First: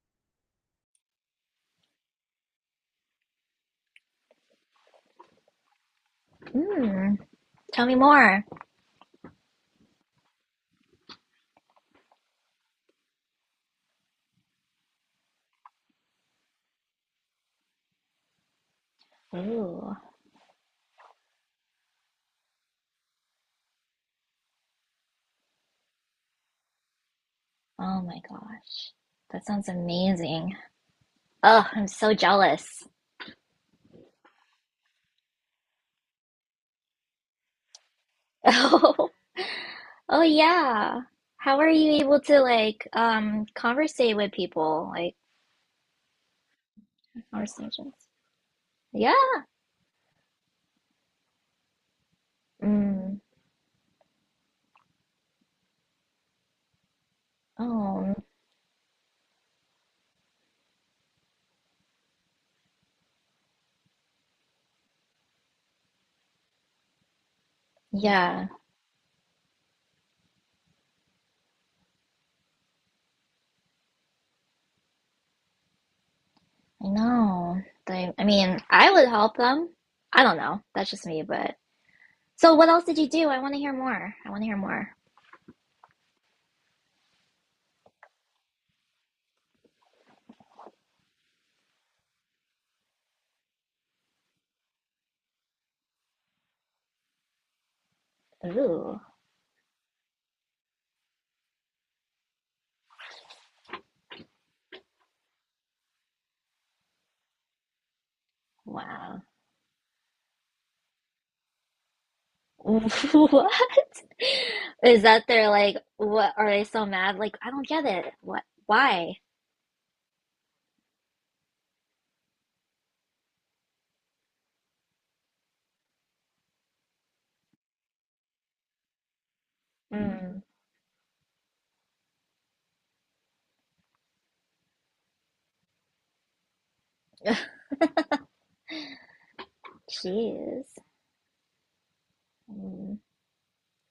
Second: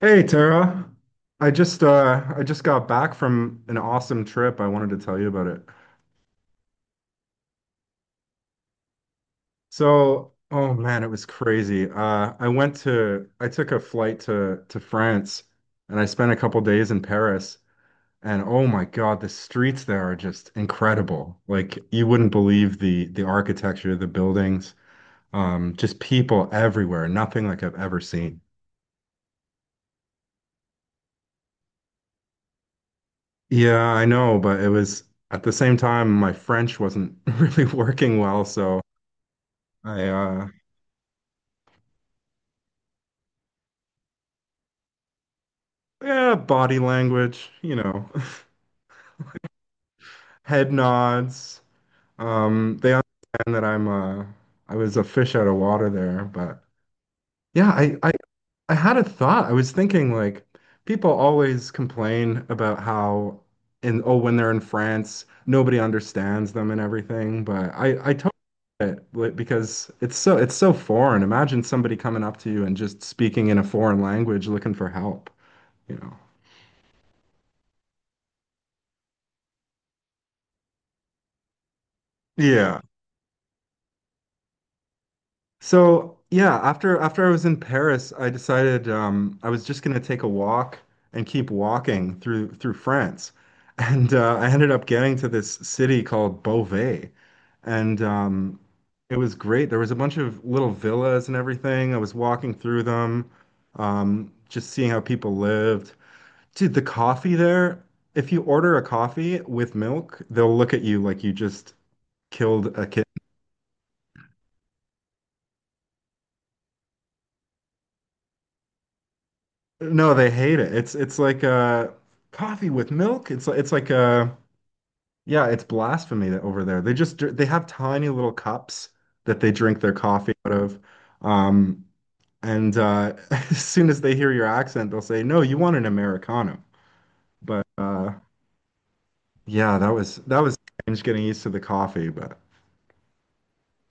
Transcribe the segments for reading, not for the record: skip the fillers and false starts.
Hey Tara, I just got back from an awesome trip. I wanted to tell you about it. Mm, tell me more. So, oh man, it was crazy. I took a flight to France, and I spent a couple days in Paris. And oh my God, the streets Ooh, there are just incredible. Like, you wouldn't believe the architecture, the buildings, just people everywhere, nothing like I've ever oh my seen. gosh. That sounds amazing. Oh, I'm so jealous. Yeah, I know, but it was, at the same time, my French wasn't really working well, so Oh, I oh yeah. How are you able to like conversate with people? Like yeah, body language, conversations. Yeah. head nods. They Mm. understand that I was a fish out of water there, but yeah, I I Oh, I had a thought. I was thinking, like, people always complain about how in oh when they're in France, nobody understands them and everything, but I totally yeah. get it, like, because it's so foreign. Imagine somebody coming up to you and just speaking in a foreign language looking for help, you know. I know. They, I mean, I would help them. I don't know. That's just me, but so what else did you do? I want to hear more. I want to hear more. So yeah, after I was in Paris, I decided, I was just going to take a walk and keep walking through France, and I ended up getting to this city called Beauvais. And Ooh, it was great. There was a bunch of little villas and everything. I was walking through them, just seeing how people lived. Dude, the coffee there, if you order a wow. coffee with milk, they'll look at you like you just killed a kid. What? Is that they're like, what are they so mad? Like, I don't get it. What? Why? No, they hate it. It's like coffee with milk. It's like yeah, it's blasphemy that over there. They just they have tiny little cups that they drink their coffee Mm. out of. Um and as soon as they hear your accent, they'll say, "No, you want an Americano." But yeah, that was Jeez. strange getting used to the coffee. But Mm.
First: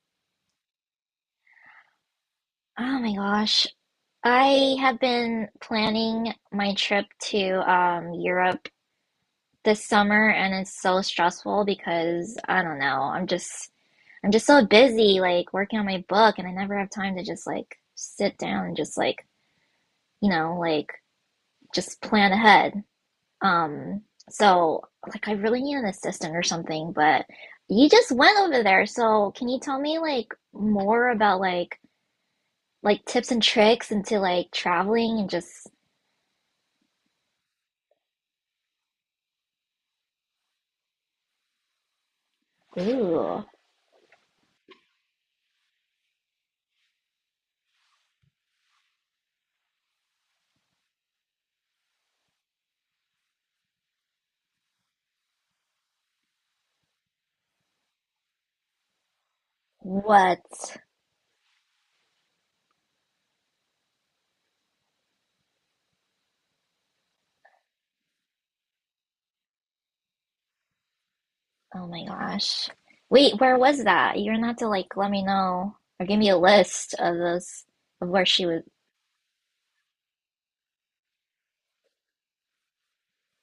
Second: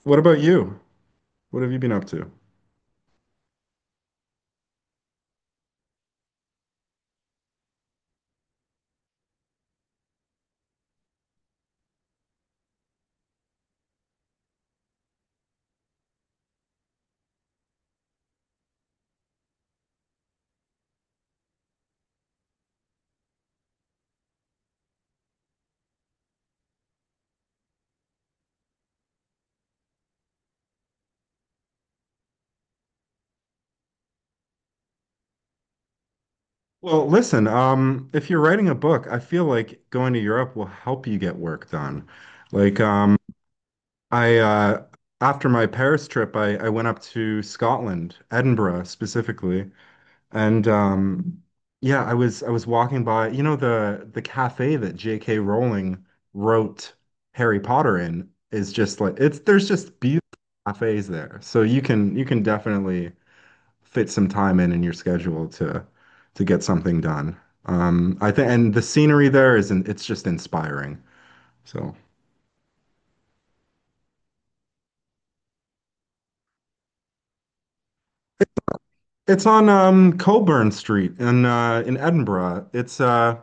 what about you? What have you been up to? Oh my gosh. I have been planning my trip to Europe this summer, and it's so stressful because I don't know. I'm just so busy like working on my book, and I never have time to just like sit down and just like, you know, like just plan ahead. Um, so like I really need an assistant or something, but you just went over there, so can you tell me like more about like tips and tricks into like traveling and just Well, listen, if you're writing a book, I feel like going to Europe will help you get work done. Like, ooh, I after my Paris trip, I went up to Scotland, Edinburgh specifically. And yeah, I was walking by, the cafe that J.K. Rowling wrote Harry Potter in, is just like, it's there's just beautiful what? cafes there. So you can definitely fit some time in your schedule to get something done. I think, and the scenery there is it's just inspiring. Oh So, my gosh. Wait, where was that? You're gonna have to like let me know or give me a list of those of where she was. it's on, Coburn Street in Edinburgh. It's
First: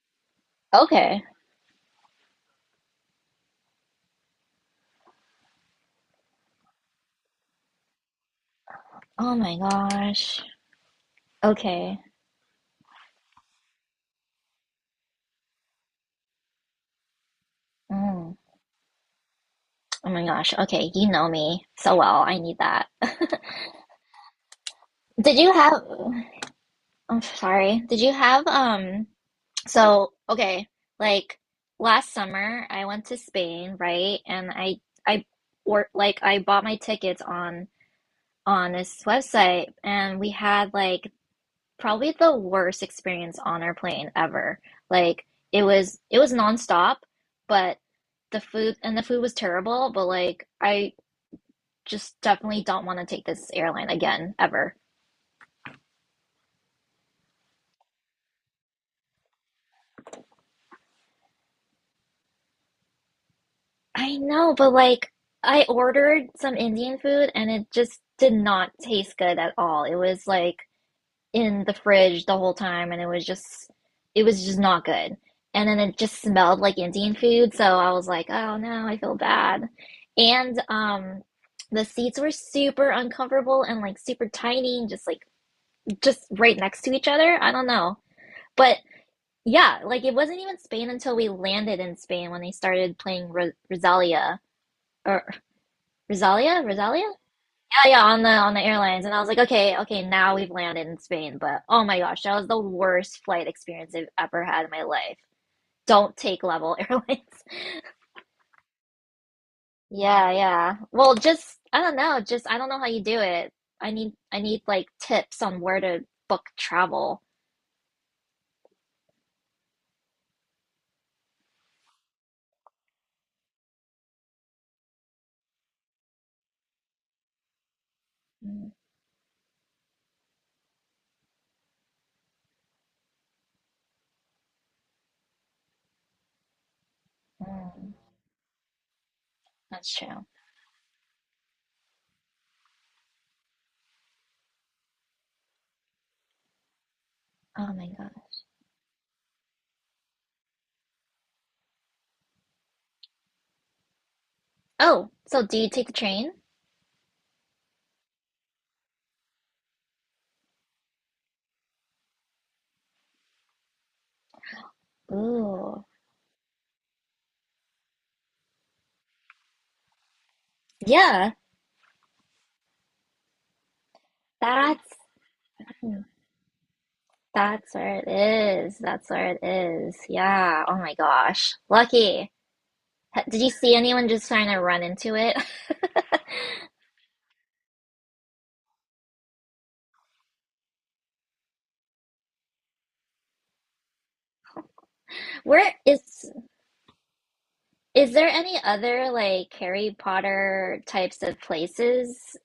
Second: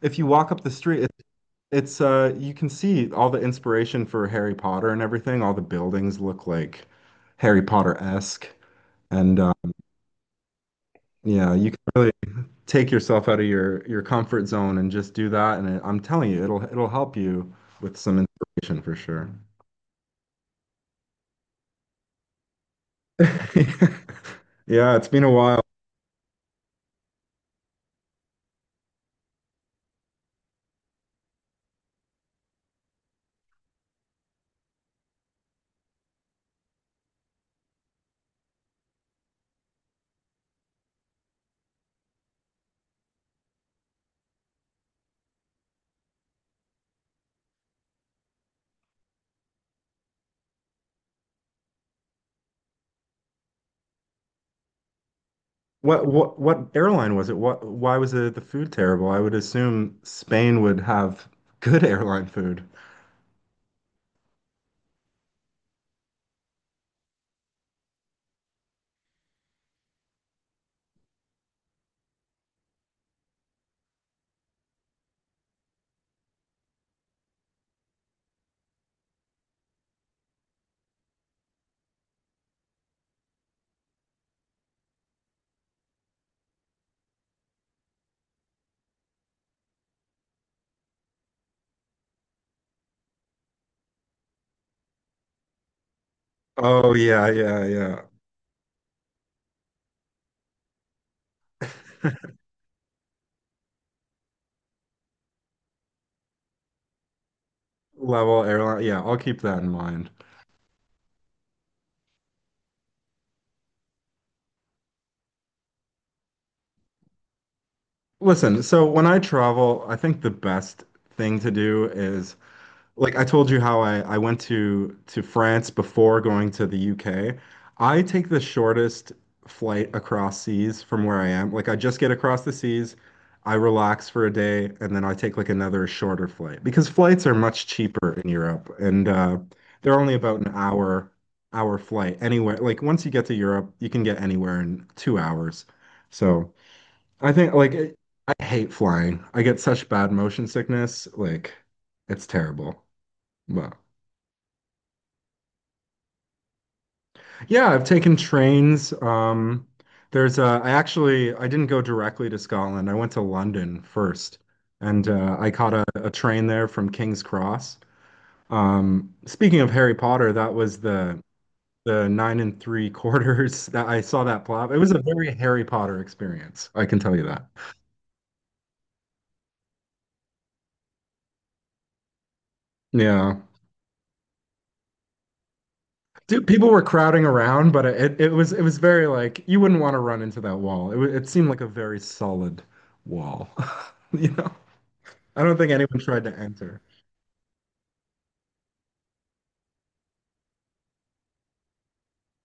if you walk up the street, it, Okay. it's you can see all the inspiration for Harry Potter and everything. All the buildings look like Harry Potter-esque, Oh and my gosh. yeah, you can Okay. really take yourself out of your comfort zone and just do that. And I'm telling you, it'll help you with some Mm. inspiration for sure. Oh my gosh. Okay, you know me so well. I need that. Yeah, it's been a Did you while. have? I'm sorry. Did you have so okay, like last summer I went to Spain, right? And I or like I bought my tickets on this website, and we had like probably the worst experience on our plane ever. Like it was nonstop, but the food and the food was terrible, but like I just definitely don't want to take this airline again ever. What airline was it? What why was the food terrible? I would assume Spain would have good airline food. I know, but like I ordered some Indian food, and it just did not taste good at all. It was like in the fridge the whole time, and it was just not good. And then it just smelled like Indian food, so I was like, "Oh no, I feel bad." And the seats were super uncomfortable and like super tiny and just like just right next to each other. I don't know. But yeah, like it wasn't even Spain until we landed in Spain when they started playing Ro Rosalia or Rosalia? Oh Rosalia? yeah, yeah, Yeah, yeah, yeah. On the airlines. And I was like, okay, okay, now we've landed in Spain. But oh my gosh, that was the worst flight experience I've ever had in my life. Don't take Level Airlines. Level airline. Yeah, I'll keep that in mind. Yeah, yeah. Well, just I don't know, just I don't know how you do it. I need like tips on where to book travel. Listen, so when I travel, I think the best thing to do is, like I told you how I went to France before going to the UK. I take the Mm, shortest flight across seas from where I am. Like, I just get across the seas, I relax for a day, and then I take, like, another shorter flight, because flights are much mm, cheaper in Europe, and that's they're only true. about an hour flight anywhere. Like, once you get to Europe, you can get anywhere in 2 hours. So, I think, Oh my like, God. I hate flying. I get such bad motion sickness. Like, it's terrible. Wow. Oh, so do you take the train? Yeah, I've taken trains. There's I actually I didn't go directly to Scotland. I went to London first, and I caught a, Ooh. a train there from King's Cross. Speaking of Harry Potter, that was the Yeah, the nine and three quarters that I saw, that plop. It was that's a very Harry Potter experience, I can tell you that. that's where it is. That's where it is. Yeah. Oh my gosh. Lucky. Ha- Yeah. Did you see anyone just trying to run into it? Dude, people were crowding around, but it was very, like, you wouldn't want to run into that wall. It seemed like a very solid wall, you know? I don't think Where anyone tried to enter. is there any other like Harry Potter types of places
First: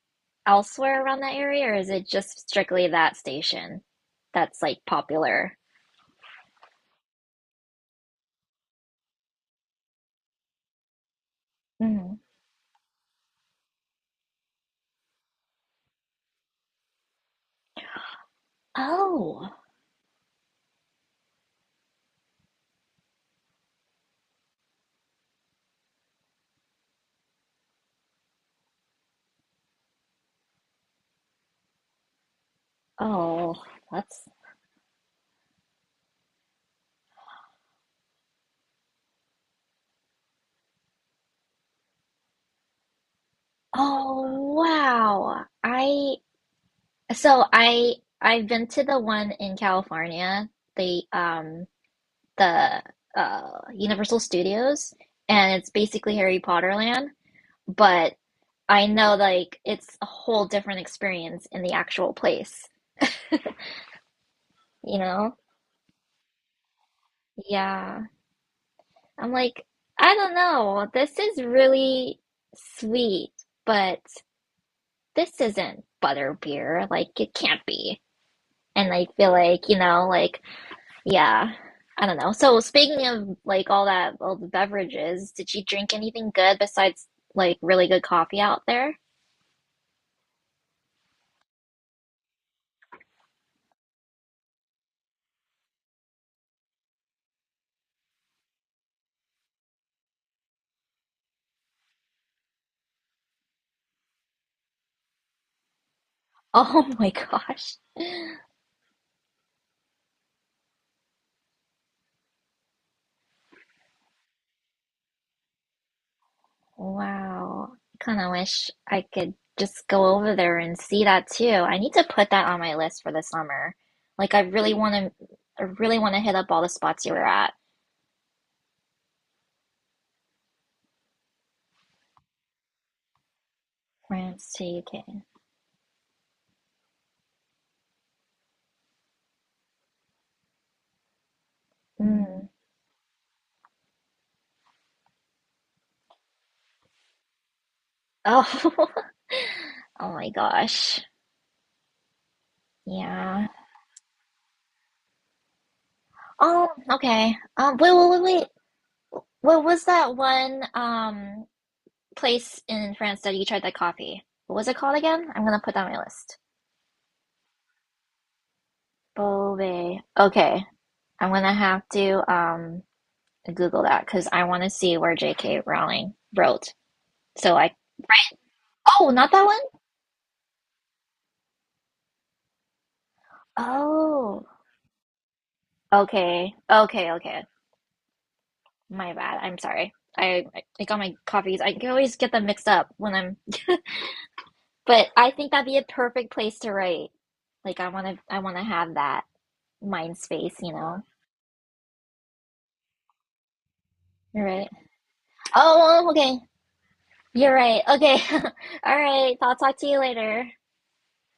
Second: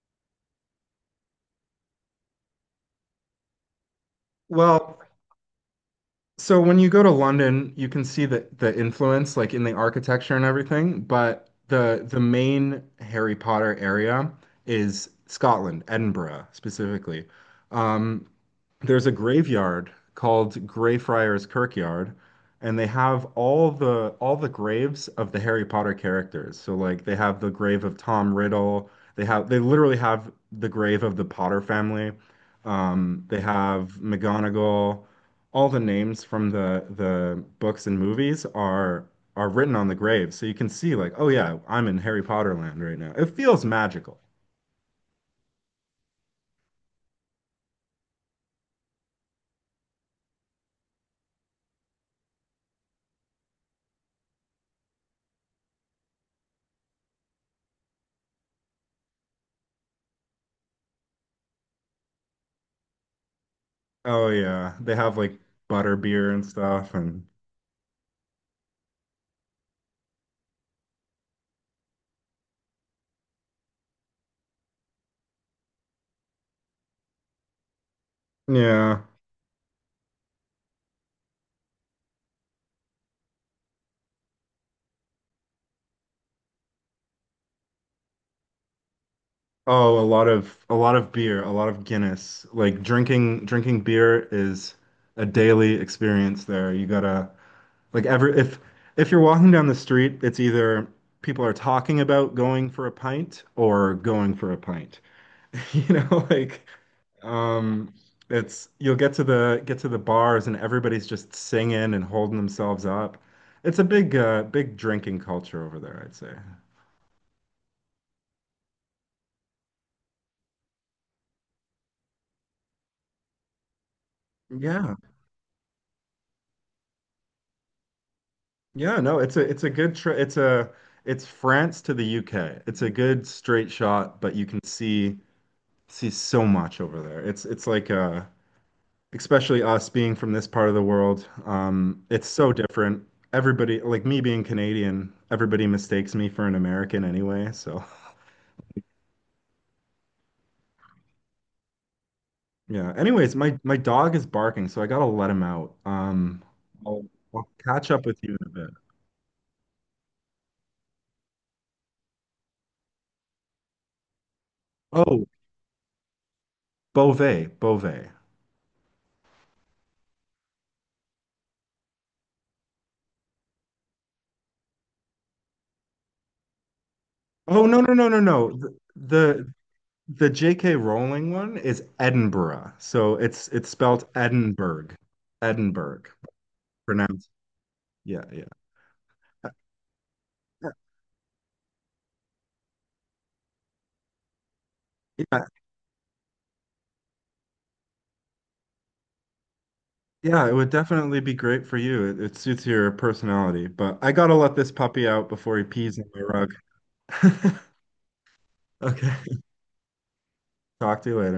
elsewhere around that area, or is it just strictly that station that's like Well, popular? so when you go to London, you can see the influence, like, in the architecture and everything, but the Mhm. the main Harry Potter area is Scotland, Edinburgh specifically. Um, there's a Oh. graveyard called Greyfriars Kirkyard, and they have all the graves of the Harry Potter characters. So, like, they have the grave of Tom Riddle. They literally have the grave of the Potter family. They Oh, have that's McGonagall. All the names from the books and movies are written on the grave. So you can see, like, oh yeah, I'm in Harry Potter land right now. It feels magical. Oh, wow. I So I I've been to the one in California, the um the Universal Studios, and it's basically Harry Potter land, but I know like it's a whole different experience in the actual place, Oh yeah, they you have know? like butterbeer and stuff, and Yeah. I'm like, I don't know. This is really sweet, but this isn't butterbeer. Like it can't be. And yeah. I feel like, you know, like yeah. I don't know. So speaking of like all that, all the beverages, did you drink anything good besides like really good coffee out there? Oh, a lot of beer, a lot of Guinness. Like, drinking beer is a daily experience there. You gotta, like, every if you're walking down the street, it's either people are talking about going for a pint or going for a pint. You know, like, Oh my gosh. um it's you'll get to the bars, and everybody's just singing and holding themselves up. It's a big drinking culture over there, I'd say. Wow. Kind of wish I could just go over there and see that too. I need to put that on my list for the summer. Like I really want Yeah. to, I really want to hit up all the spots you were at. Yeah, no, it's a good tra it's a it's France to the UK. It's a good straight shot, but you France can to UK. see so much over there. It's like, especially us being from this part of the world, it's Mm. so different. Everybody, like, me being Canadian, everybody mistakes me for an American anyway, so Oh, oh my gosh. yeah. Anyways, Yeah. my dog is barking, so I gotta let him out. Oh, I'll, okay. I'll catch Wait, up wait, with wait, you in wait. a bit. What was that one place in France that you tried that coffee? What was it called Oh, again? I'm gonna put that on my list. Beauvais, Beauvais. Beauvais. Okay, I'm gonna have to Google that because I want to see where J.K. Rowling wrote. So Oh, I. no no no no no. The, Oh, not that the one. The J.K. Rowling one is Edinburgh. So it's spelled Oh. Edinburgh. Edinburgh. Okay. Okay. Pronounced. Okay. Yeah, yeah. My bad. Uh, I'm sorry. I uh, I got my coffees. I can always get them mixed up when I'm. But I yeah, think that'd be a perfect place to write. Like I want to. I want to have that mind yeah, it space. would You know. definitely be great for you. It suits your personality, but I gotta let Right. this puppy out before he pees on Oh, my okay. rug. You're right. Okay. All Okay. right. I'll talk to you later. Talk to you later.